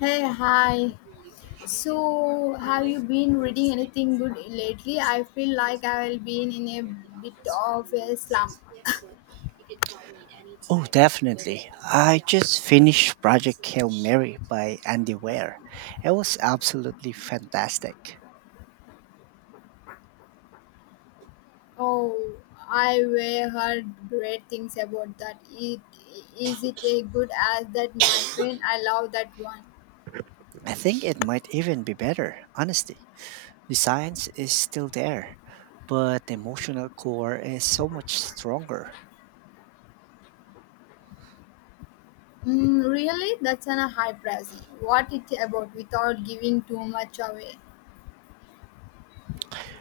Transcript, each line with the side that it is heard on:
left: Hey, hi. So, have you been reading anything good lately? I feel like I have been in a bit of a slump.
right: Oh, definitely. I just finished Project Hail Mary by Andy Weir. It was absolutely fantastic.
left: Oh, I were heard great things about that. It is it a good as that Mandarin? I love that one.
right: I think it might even be better, honestly. The science is still there, but the emotional core is so much stronger.
left: Mm, really? That's an a high price. What it about without giving too much away?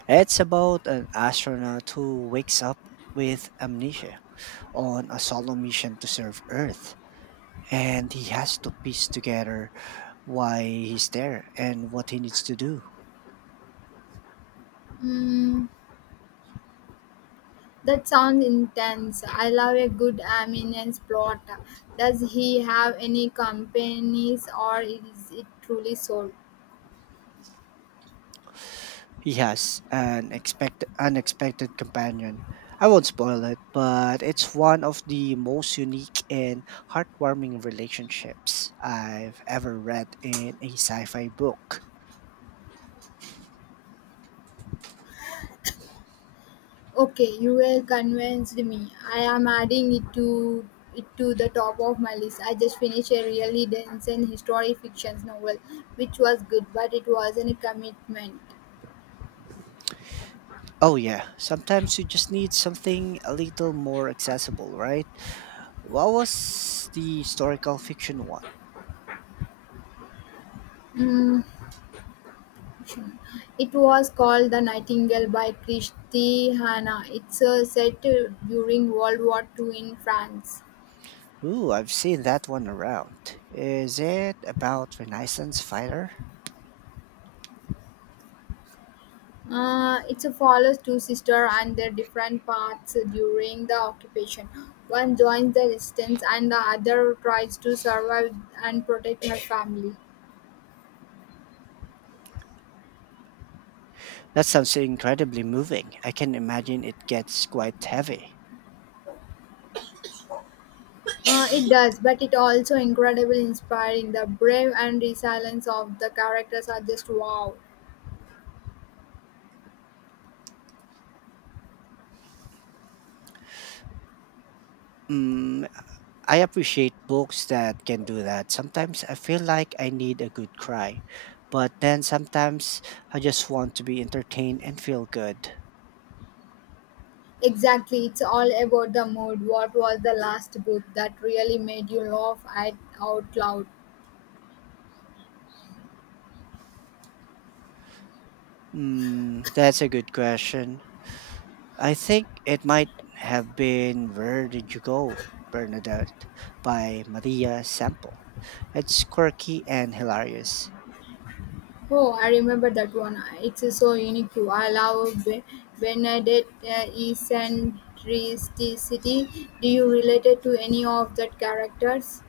right: It's about an astronaut who wakes up with amnesia on a solo mission to serve Earth, and he has to piece together why he's there and what he needs to do.
left: Hmm. That sounds intense. I love a good ambience plot. Does he have any companies or is it truly sold?
right: He has an expect unexpected companion. I won't spoil it, but it's one of the most unique and heartwarming relationships I've ever read in a sci-fi book.
left: Okay, you have convinced me. I am adding it to the top of my list. I just finished a really dense and historic fiction novel, which was good, but it wasn't a commitment.
right: Oh yeah, sometimes you just need something a little more accessible, right? What was the historical fiction one?
left: Mm, it was called The Nightingale by Christy Hanna. It's set during World War Two in France.
right: Ooh, I've seen that one around. Is it about Renaissance fighter?
left: It follows two sisters and their different paths during the occupation. One joins the resistance, and the other tries to survive and protect her family.
right: That sounds incredibly moving. I can imagine it gets quite heavy.
left: It does, but it also incredibly inspiring. The brave and resilience of the characters are just wow.
right: Mm, I appreciate books that can do that. Sometimes I feel like I need a good cry, but then sometimes I just want to be entertained and feel good.
left: Exactly, it's all about the mood. What was the last book that really made you laugh at out loud?
right: That's a good question. I think it might have been Where Did You Go, Bernadette by Maria Sample. It's quirky and hilarious.
left: Oh, I remember that one. It's so unique. I love Benedict eccentricity. Do you relate it to any of that characters?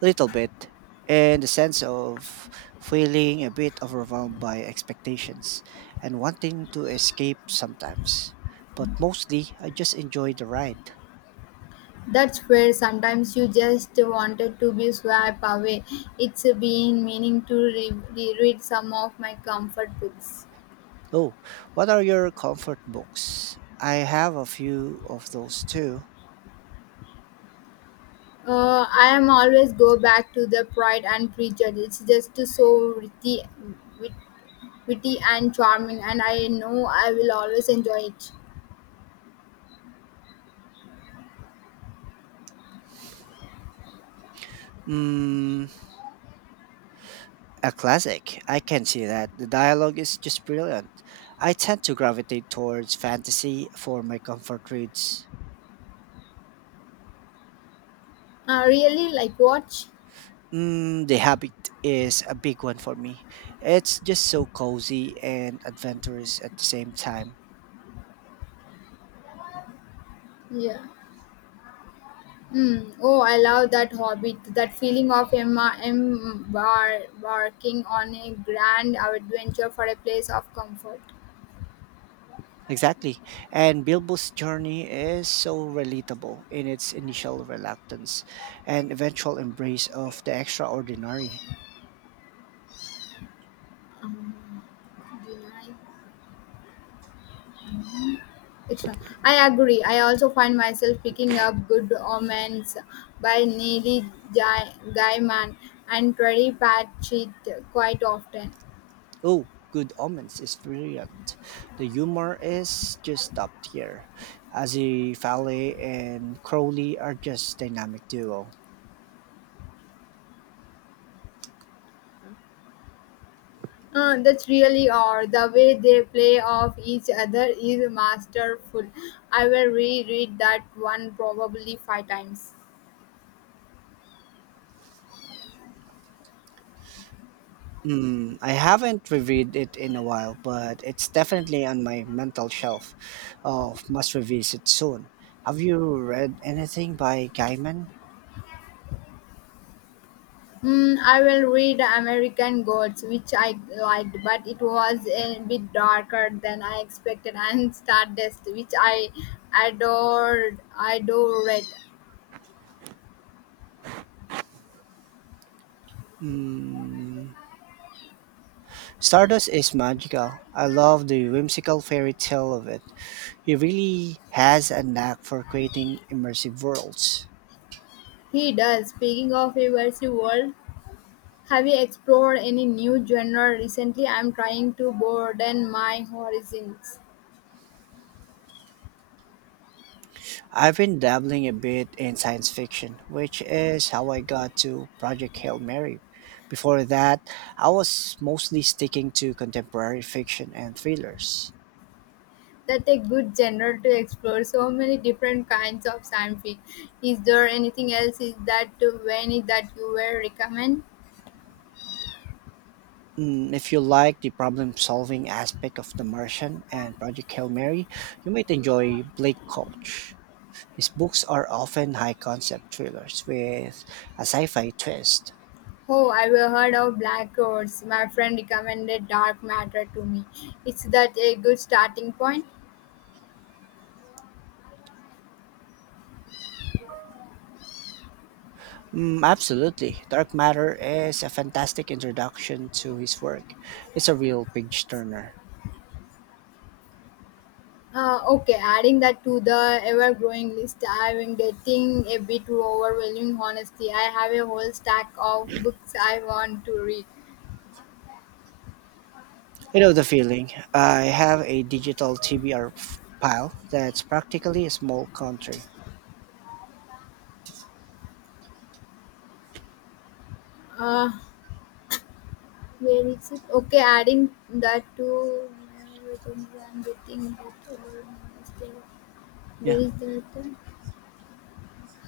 right: Little bit, and the sense of feeling a bit overwhelmed by expectations and wanting to escape sometimes. But mostly, I just enjoy the ride.
left: That's where sometimes you just wanted to be swept away. It's been meaning to reread some of my comfort books.
right: Oh, what are your comfort books? I have a few of those too.
left: I am always go back to the Pride and Prejudice. It's just so witty, wit- witty and charming, and I know I will always enjoy it.
right: Mm, a classic. I can see that. The dialogue is just brilliant. I tend to gravitate towards fantasy for my comfort reads.
left: Really like watch?
right: The Habit is a big one for me. It's just so cozy and adventurous at the same time.
left: Yeah. Mm. Oh, I love that hobby. That feeling of Emma embarking on a grand adventure for a place of comfort.
right: Exactly. And Bilbo's journey is so relatable in its initial reluctance and eventual embrace of the extraordinary.
left: Deny- It's not. I agree. I also find myself picking up Good Omens by Neely Gaiman and Terry Pratchett quite often.
right: Oh, Good Omens is brilliant. The humor is just top tier. Azzy Fale and Crowley are just dynamic duo.
left: That's really odd. The way they play off each other is masterful. I will reread that one probably five times.
right: I haven't reviewed it in a while, but it's definitely on my mental shelf. Oh, must revisit soon. Have you read anything by Gaiman?
left: Mm, I will read American Gods, which I liked, but it was a bit darker than I expected, and Stardust, which I adored. I adored.
right: Stardust is magical. I love the whimsical fairy tale of it. He really has a knack for creating immersive worlds.
left: He does. Speaking of immersive world, have you explored any new genre recently? I'm trying to broaden my horizons.
right: I've been dabbling a bit in science fiction, which is how I got to Project Hail Mary. Before that, I was mostly sticking to contemporary fiction and thrillers.
left: That's a good genre to explore, so many different kinds of science fic. Is there anything else is that when that you will recommend?
right: If you like the problem-solving aspect of The Martian and Project Hail Mary, you might enjoy Blake Koch. His books are often high-concept thrillers with a sci-fi twist.
left: Oh, I have heard of Black Holes. My friend recommended Dark Matter to me. Is that a good starting point?
right: Absolutely. Dark Matter is a fantastic introduction to his work. It's a real page-turner.
left: Okay, adding that to the ever-growing list, I've been getting a bit overwhelming. Honestly, I have a whole stack of books I want to read.
right: I know the feeling. I have a digital TBR pile that's practically a small country.
left: Uh, Where is it? Okay, adding that to I'm getting that
right: Yeah.
left: will that.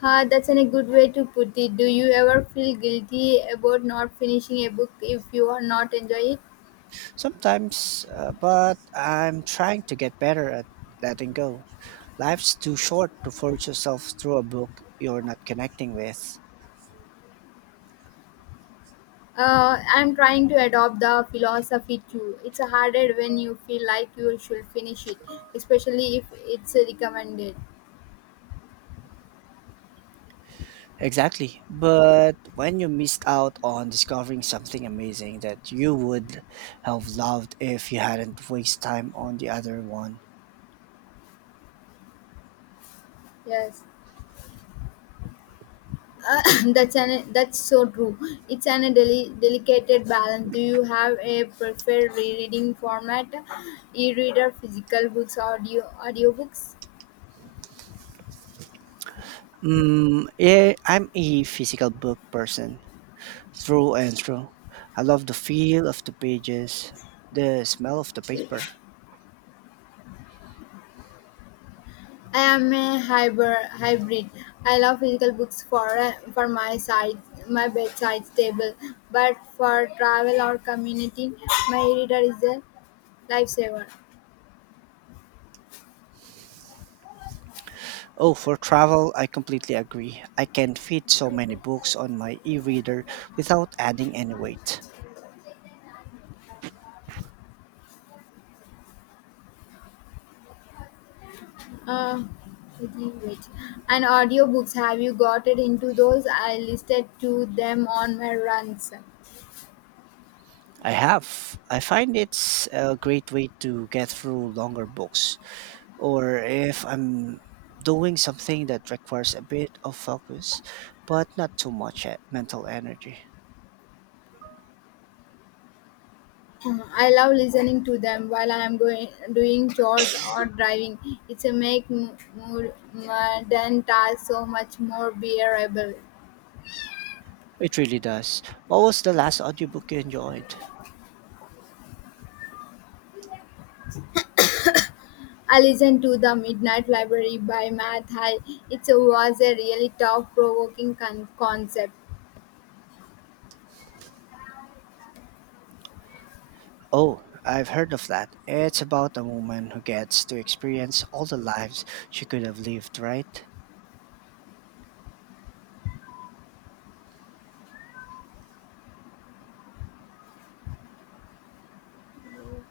left: Ha, a good way to put it. Do you ever feel guilty about not finishing a book if you are not enjoying it?
right: Sometimes, but I'm trying to get better at letting go. Life's too short to force yourself through a book you're not connecting with.
left: I'm trying to adopt the philosophy too. It's harder when you feel like you should finish it, especially if it's recommended.
right: Exactly. But when you missed out on discovering something amazing that you would have loved if you hadn't wasted time on the other one.
left: Yes. Uh, that's so true. It's an a delicate balance. Do you have a preferred reading format, e-reader, physical books, audiobooks?
right: Yeah, I'm a physical book person through and through. I love the feel of the pages, the smell of the paper.
left: I am a hybrid. Hybrid. I love physical books for for my bedside table, but for travel or community, my e-reader is a lifesaver.
right: Oh, for travel, I completely agree. I can fit so many books on my e-reader without adding any weight.
left: Uh, wait. And audiobooks, have you gotten into those? I listed to them on my runs.
right: I have. I find it's a great way to get through longer books. Or if I'm doing something that requires a bit of focus, but not too much mental energy.
left: I love listening to them while I am going doing chores or driving. It's a make more modern tasks so much more bearable.
right: It really does. What was the last audiobook you enjoyed?
left: I listened to the Midnight Library by Matt High. It was a really thought provoking concept.
right: Oh, I've heard of that. It's about a woman who gets to experience all the lives she could have lived, right?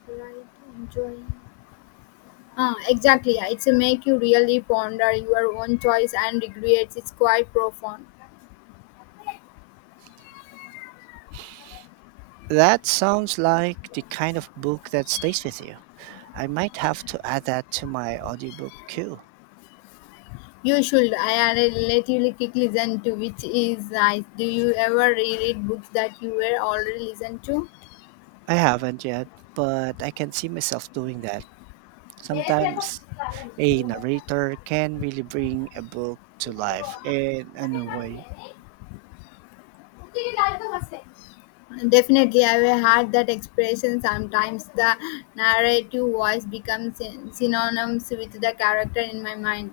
left: Right, enjoying. Ah, exactly. Yeah. It's a make you really ponder your own choice and regrets. It's quite profound.
right: That sounds like the kind of book that stays with you. I might have to add that to my audiobook queue.
left: You should. I had a relatively quick listen to which is nice. Do you ever reread books that you were already listened to?
right: I haven't yet, but I can see myself doing that. Sometimes a narrator can really bring a book to life in a new way.
left: Definitely, I've had that expression. Sometimes the narrative voice becomes synonymous with the character in my mind.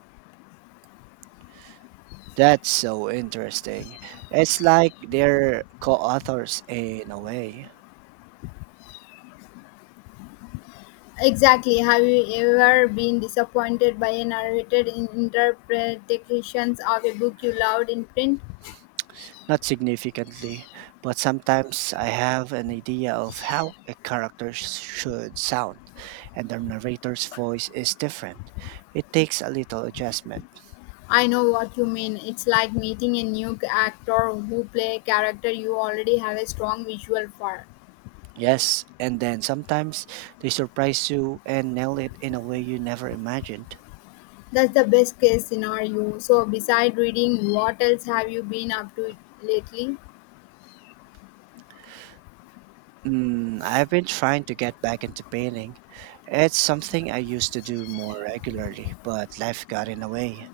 right: That's so interesting. It's like they're co authors in a way.
left: Exactly. Have you ever been disappointed by a narrated interpretations of a book you loved in print?
right: Not significantly, but sometimes I have an idea of how a character should sound, and the narrator's voice is different. It takes a little adjustment.
left: I know what you mean. It's like meeting a new actor who play a character you already have a strong visual for.
right: Yes, and then sometimes they surprise you and nail it in a way you never imagined.
left: That's the best case scenario. So beside reading, what else have you been up to lately?
right: I've been trying to get back into painting. It's something I used to do more regularly, but life got in the way.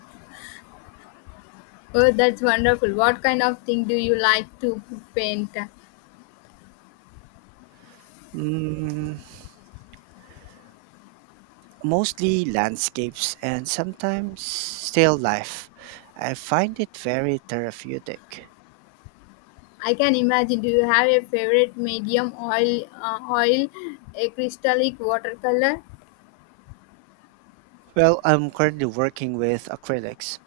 left: Oh, that's wonderful. What kind of thing do you like to paint?
right: Mm, mostly landscapes and sometimes still life. I find it very therapeutic.
left: I can imagine. Do you have a favorite medium oil, a crystallic watercolor?
right: Well, I'm currently working with acrylics.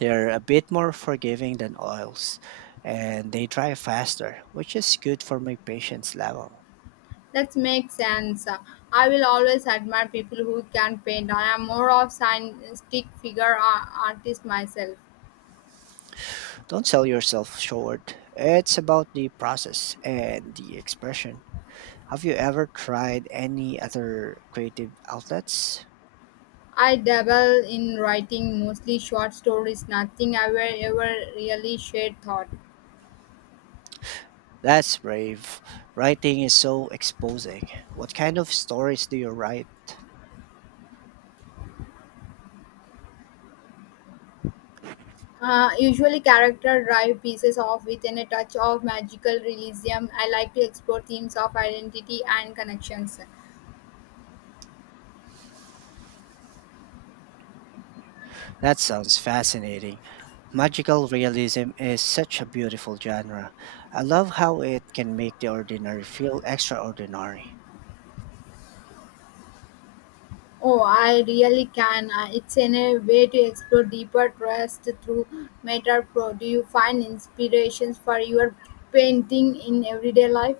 right: They're a bit more forgiving than oils and they dry faster, which is good for my patience level.
left: That makes sense. I will always admire people who can paint. I am more of stick figure artist myself.
right: Don't sell yourself short. It's about the process and the expression. Have you ever tried any other creative outlets?
left: I dabble in writing mostly short stories, nothing I will ever really shared thought.
right: That's brave. Writing is so exposing. What kind of stories do you write?
left: Usually character drive pieces off within a touch of magical realism. I like to explore themes of identity and connections.
right: That sounds fascinating. Magical realism is such a beautiful genre. I love how it can make the ordinary feel extraordinary.
left: Oh, I really can. It's in a way to explore deeper trust through meta pro. Do you find inspirations for your painting in everyday life?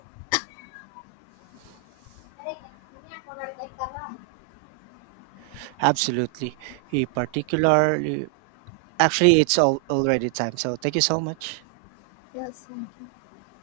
right: Absolutely. He particularly, actually, it's all already time. So thank you so much.
left: Yes.